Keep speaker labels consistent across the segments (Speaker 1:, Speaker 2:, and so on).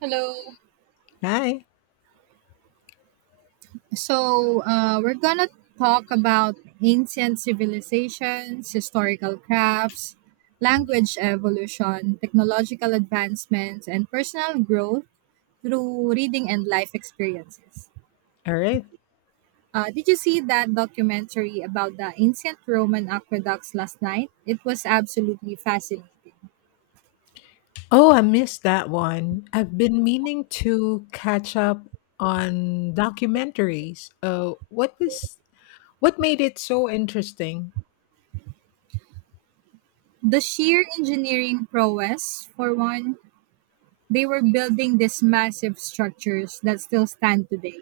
Speaker 1: Hello.
Speaker 2: Hi.
Speaker 1: So, we're gonna talk about ancient civilizations, historical crafts, language evolution, technological advancements, and personal growth through reading and life experiences.
Speaker 2: All right.
Speaker 1: Did you see that documentary about the ancient Roman aqueducts last night? It was absolutely fascinating.
Speaker 2: Oh, I missed that one. I've been meaning to catch up on documentaries. What is what made it so interesting?
Speaker 1: The sheer engineering prowess, for one, they were building these massive structures that still stand today,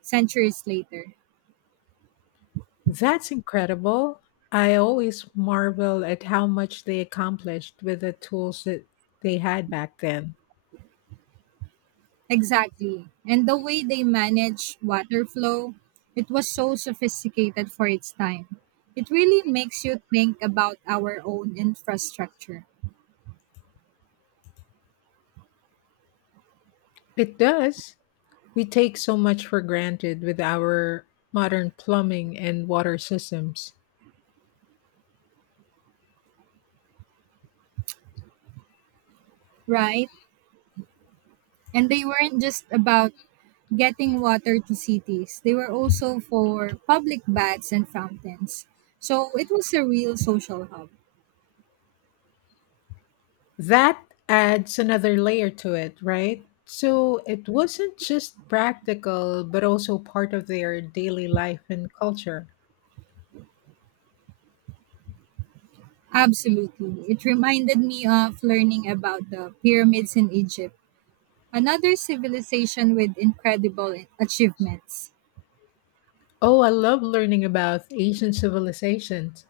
Speaker 1: centuries later.
Speaker 2: That's incredible. I always marvel at how much they accomplished with the tools that they had back then.
Speaker 1: Exactly. And the way they managed water flow, it was so sophisticated for its time. It really makes you think about our own infrastructure,
Speaker 2: It does. We take so much for granted with our modern plumbing and water systems.
Speaker 1: right? And they weren't just about getting water to cities, they were also for public baths and fountains. So it was a real social hub.
Speaker 2: That adds another layer to it, right? So it wasn't just practical, but also part of their daily life and culture.
Speaker 1: Absolutely. It reminded me of learning about the pyramids in Egypt, another civilization with incredible achievements,
Speaker 2: Oh, I love learning about Asian civilizations.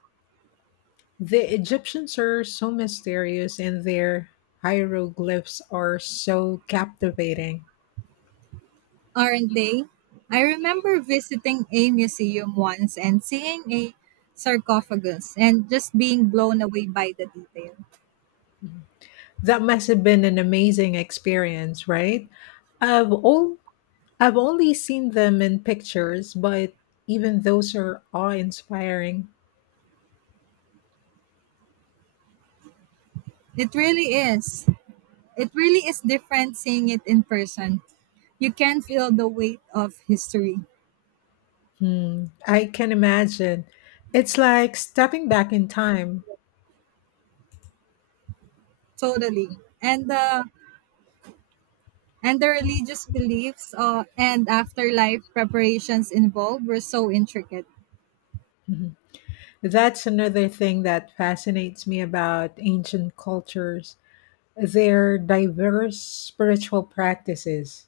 Speaker 2: The Egyptians are so mysterious and their hieroglyphs are so captivating.
Speaker 1: aren't they? I remember visiting a museum once and seeing a sarcophagus and just being blown away by the detail.
Speaker 2: That must have been an amazing experience, right? I've all I've only seen them in pictures, but even those are awe-inspiring.
Speaker 1: It really is. It really is different seeing it in person, you can feel the weight of history
Speaker 2: Hmm, I can imagine. It's like stepping back in time.
Speaker 1: totally and the religious beliefs and afterlife preparations involved were so intricate.
Speaker 2: Mhm. That's another thing that fascinates me about ancient cultures, their diverse spiritual practices.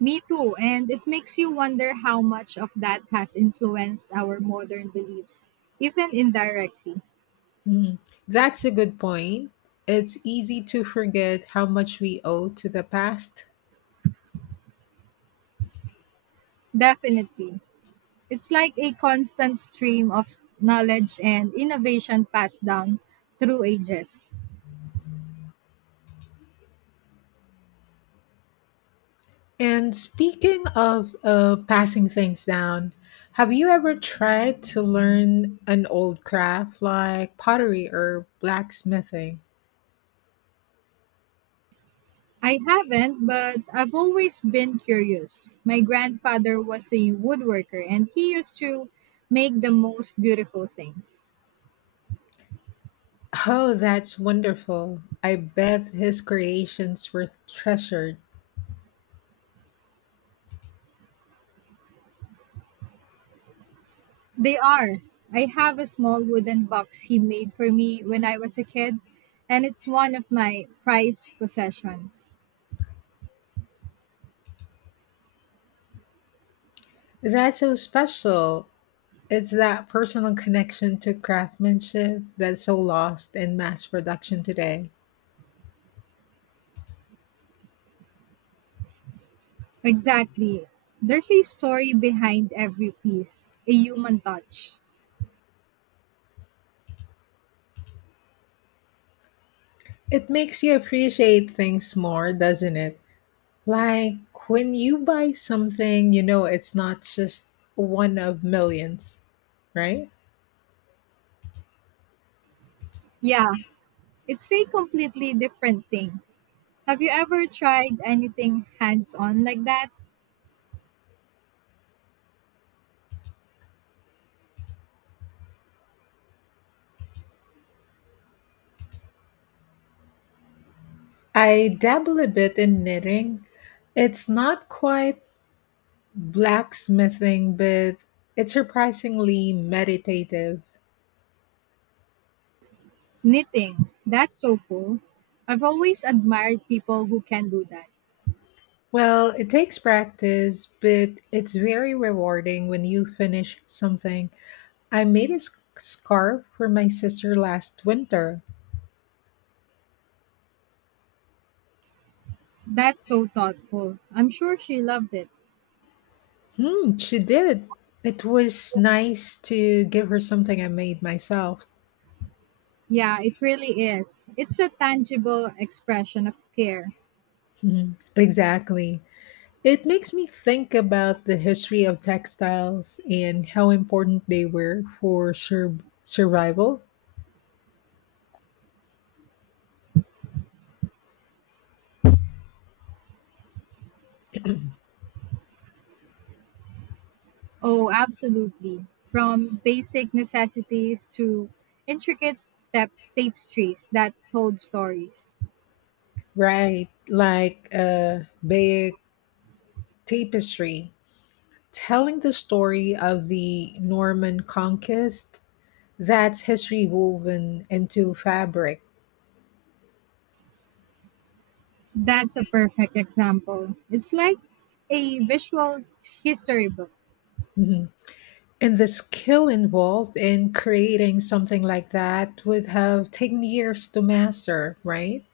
Speaker 1: Me too, and it makes you wonder how much of that has influenced our modern beliefs, even indirectly.
Speaker 2: Mhm. That's a good point. It's easy to forget how much we owe to the past.
Speaker 1: Definitely. It's like a constant stream of knowledge and innovation passed down through ages.
Speaker 2: And speaking of passing things down, have you ever tried to learn an old craft like pottery or blacksmithing?
Speaker 1: I haven't, but I've always been curious. My grandfather was a woodworker and he used to make the most beautiful things.
Speaker 2: Oh, that's wonderful. I bet his creations were treasured.
Speaker 1: They are. I have a small wooden box he made for me when I was a kid, and it's one of my prized possessions.
Speaker 2: That's so special. It's that personal connection to craftsmanship that's so lost in mass production today.
Speaker 1: Exactly. There's a story behind every piece, a human touch.
Speaker 2: It makes you appreciate things more, doesn't it? Like when you buy something, you know it's not just one of millions, right?
Speaker 1: Yeah, it's a completely different thing. Have you ever tried anything hands on like that?
Speaker 2: I dabble a bit in knitting. It's not quite blacksmithing, but it's surprisingly meditative.
Speaker 1: Knitting. That's so cool. I've always admired people who can do that.
Speaker 2: Well, it takes practice, but it's very rewarding when you finish something. I made a scarf for my sister last winter.
Speaker 1: That's so thoughtful. I'm sure she loved it.
Speaker 2: Hmm, she did. It was nice to give her something I made myself.
Speaker 1: Yeah, it really is. It's a tangible expression of care.
Speaker 2: Mhm. Exactly. It makes me think about the history of textiles and how important they were for survival.
Speaker 1: Oh, absolutely. From basic necessities to intricate tapestries that told stories.
Speaker 2: Right, like a big tapestry telling the story of the Norman conquest. That's history woven into fabric.
Speaker 1: That's a perfect example. It's like a visual history book.
Speaker 2: Mhm. And the skill involved in creating something like that would have taken years to master, right?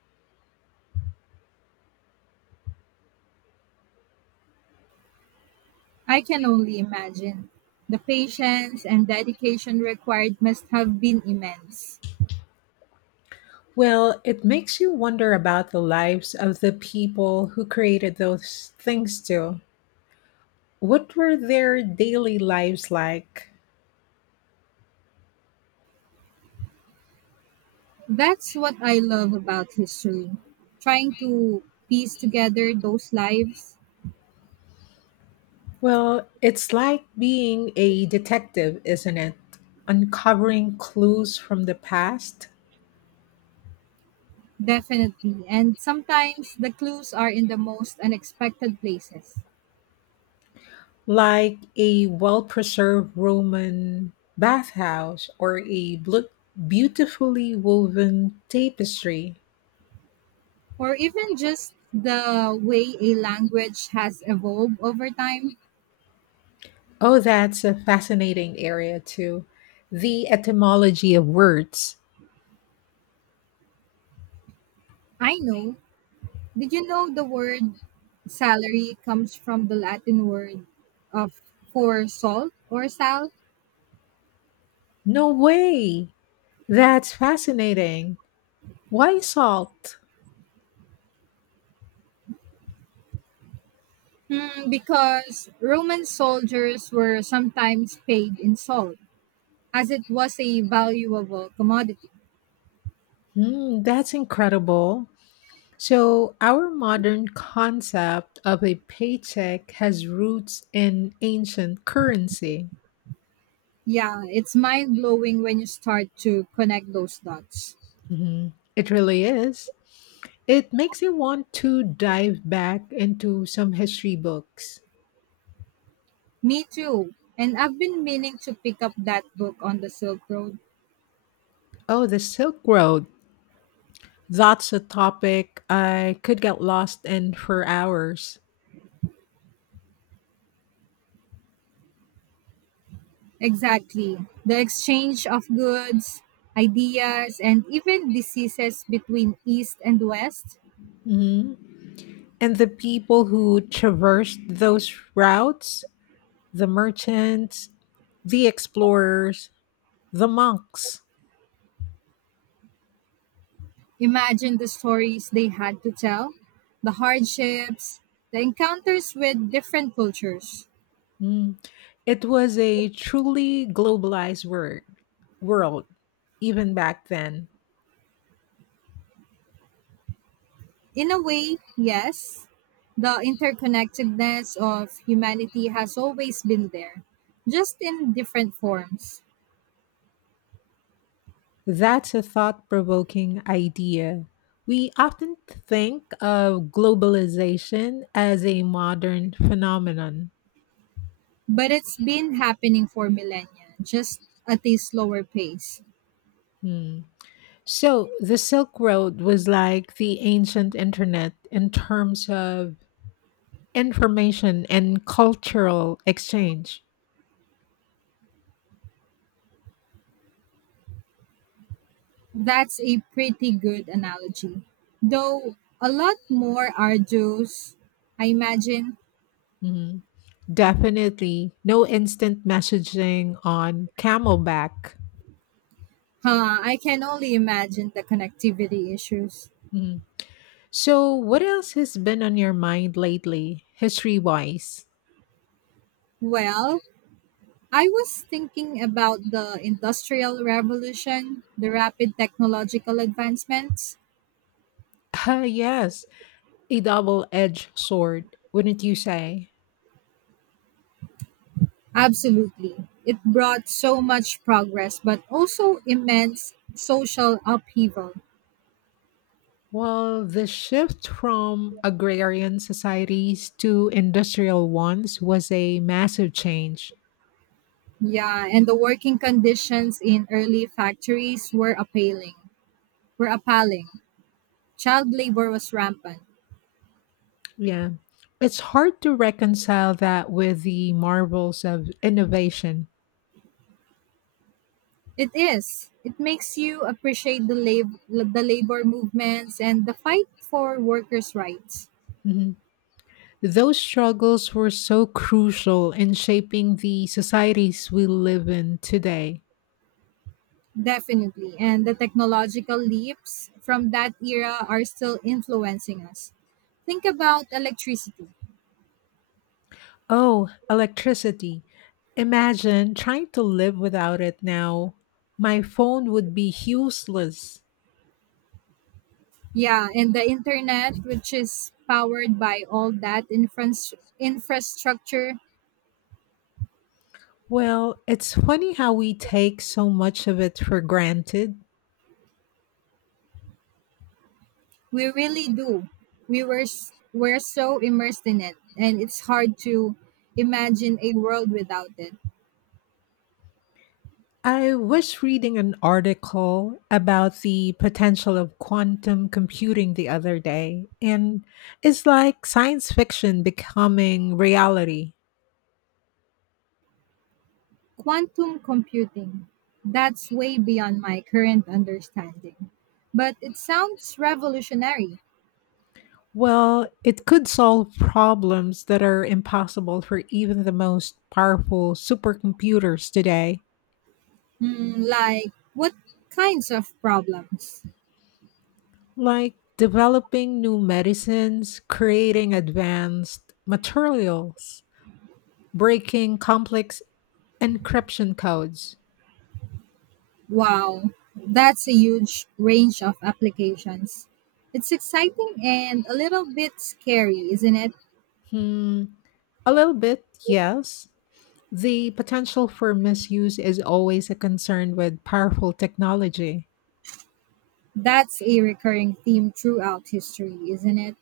Speaker 1: I can only imagine. The patience and dedication required must have been immense.
Speaker 2: Well, it makes you wonder about the lives of the people who created those things too. What were their daily lives like?
Speaker 1: That's what I love about history. Trying to piece together those lives.
Speaker 2: Well, it's like being a detective, isn't it? Uncovering clues from the past,
Speaker 1: Definitely. And sometimes the clues are in the most unexpected places,
Speaker 2: like a well preserved Roman bathhouse or a beautifully woven tapestry.
Speaker 1: or even just the way a language has evolved over time.
Speaker 2: Oh, that's a fascinating area, too. The etymology of words.
Speaker 1: I know. Did you know the word salary comes from the Latin word of for salt or sal?
Speaker 2: No way! That's fascinating. Why salt?
Speaker 1: Hmm, because Roman soldiers were sometimes paid in salt, as it was a valuable commodity.
Speaker 2: Hmm, that's incredible. So, our modern concept of a paycheck has roots in ancient currency.
Speaker 1: Yeah, it's mind blowing when you start to connect those dots.
Speaker 2: Mhm. It really is. It makes you want to dive back into some history books.
Speaker 1: Me too. And I've been meaning to pick up that book on the Silk Road.
Speaker 2: Oh, the Silk Road. That's a topic I could get lost in for hours.
Speaker 1: Exactly. The exchange of goods, ideas, and even diseases between East and West.
Speaker 2: Mhm. And the people who traversed those routes, the merchants, the explorers, the monks.
Speaker 1: Imagine the stories they had to tell, the hardships, the encounters with different cultures.
Speaker 2: Mm. It was a truly globalized world, even back then.
Speaker 1: In a way, yes, the interconnectedness of humanity has always been there, just in different forms.
Speaker 2: That's a thought provoking idea. We often think of globalization as a modern phenomenon.
Speaker 1: But it's been happening for millennia, just at a slower pace.
Speaker 2: Hmm. So the Silk Road was like the ancient internet in terms of information and cultural exchange.
Speaker 1: That's a pretty good analogy. Though a lot more arduous, I imagine.
Speaker 2: Mhm. Definitely. No instant messaging on Camelback.
Speaker 1: Huh, I can only imagine the connectivity issues.
Speaker 2: Mhm. So, what else has been on your mind lately, history wise?
Speaker 1: Well, I was thinking about the Industrial Revolution, the rapid technological advancements.
Speaker 2: Ah, yes, a double edged sword, wouldn't you say?
Speaker 1: Absolutely. It brought so much progress, but also immense social upheaval.
Speaker 2: Well, the shift from agrarian societies to industrial ones was a massive change.
Speaker 1: Yeah, and the working conditions in early factories were appalling. Were appalling. Child labor was rampant.
Speaker 2: Yeah. It's hard to reconcile that with the marvels of innovation.
Speaker 1: It is. It makes you appreciate the the labor movements and the fight for workers' rights.
Speaker 2: Those struggles were so crucial in shaping the societies we live in today.
Speaker 1: Definitely. And the technological leaps from that era are still influencing us. Think about electricity.
Speaker 2: Oh, electricity. Imagine trying to live without it now. My phone would be useless.
Speaker 1: Yeah, and the internet, which is powered by all that infrastructure.
Speaker 2: Well, it's funny how we take so much of it for granted.
Speaker 1: We really do. We're so immersed in it, and it's hard to imagine a world without it.
Speaker 2: I was reading an article about the potential of quantum computing the other day, and it's like science fiction becoming reality.
Speaker 1: Quantum computing. That's way beyond my current understanding. But it sounds revolutionary.
Speaker 2: Well, it could solve problems that are impossible for even the most powerful supercomputers today,
Speaker 1: Hmm, like what kinds of problems?
Speaker 2: like developing new medicines, creating advanced materials, breaking complex encryption codes.
Speaker 1: Wow, that's a huge range of applications. It's exciting and a little bit scary, isn't it?
Speaker 2: Hmm, a little bit, yes. The potential for misuse is always a concern with powerful technology.
Speaker 1: That's a recurring theme throughout history, isn't it?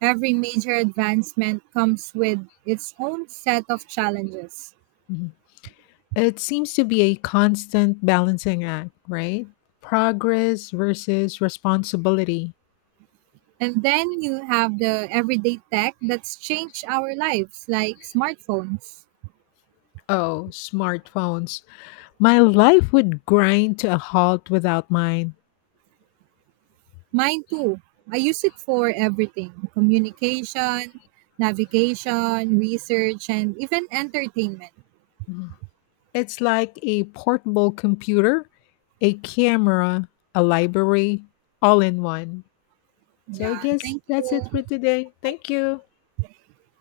Speaker 1: Every major advancement comes with its own set of challenges.
Speaker 2: Hmm. It seems to be a constant balancing act, right? Progress versus responsibility.
Speaker 1: And then you have the everyday tech that's changed our lives, like smartphones.
Speaker 2: Oh, smartphones. My life would grind to a halt without mine.
Speaker 1: Mine too. I use it for everything communication, navigation, research, and even entertainment.
Speaker 2: It's like a portable computer, a camera, a library, all in one. So I
Speaker 1: Yeah,
Speaker 2: guess
Speaker 1: thank
Speaker 2: that's it
Speaker 1: you.
Speaker 2: for today. Thank you.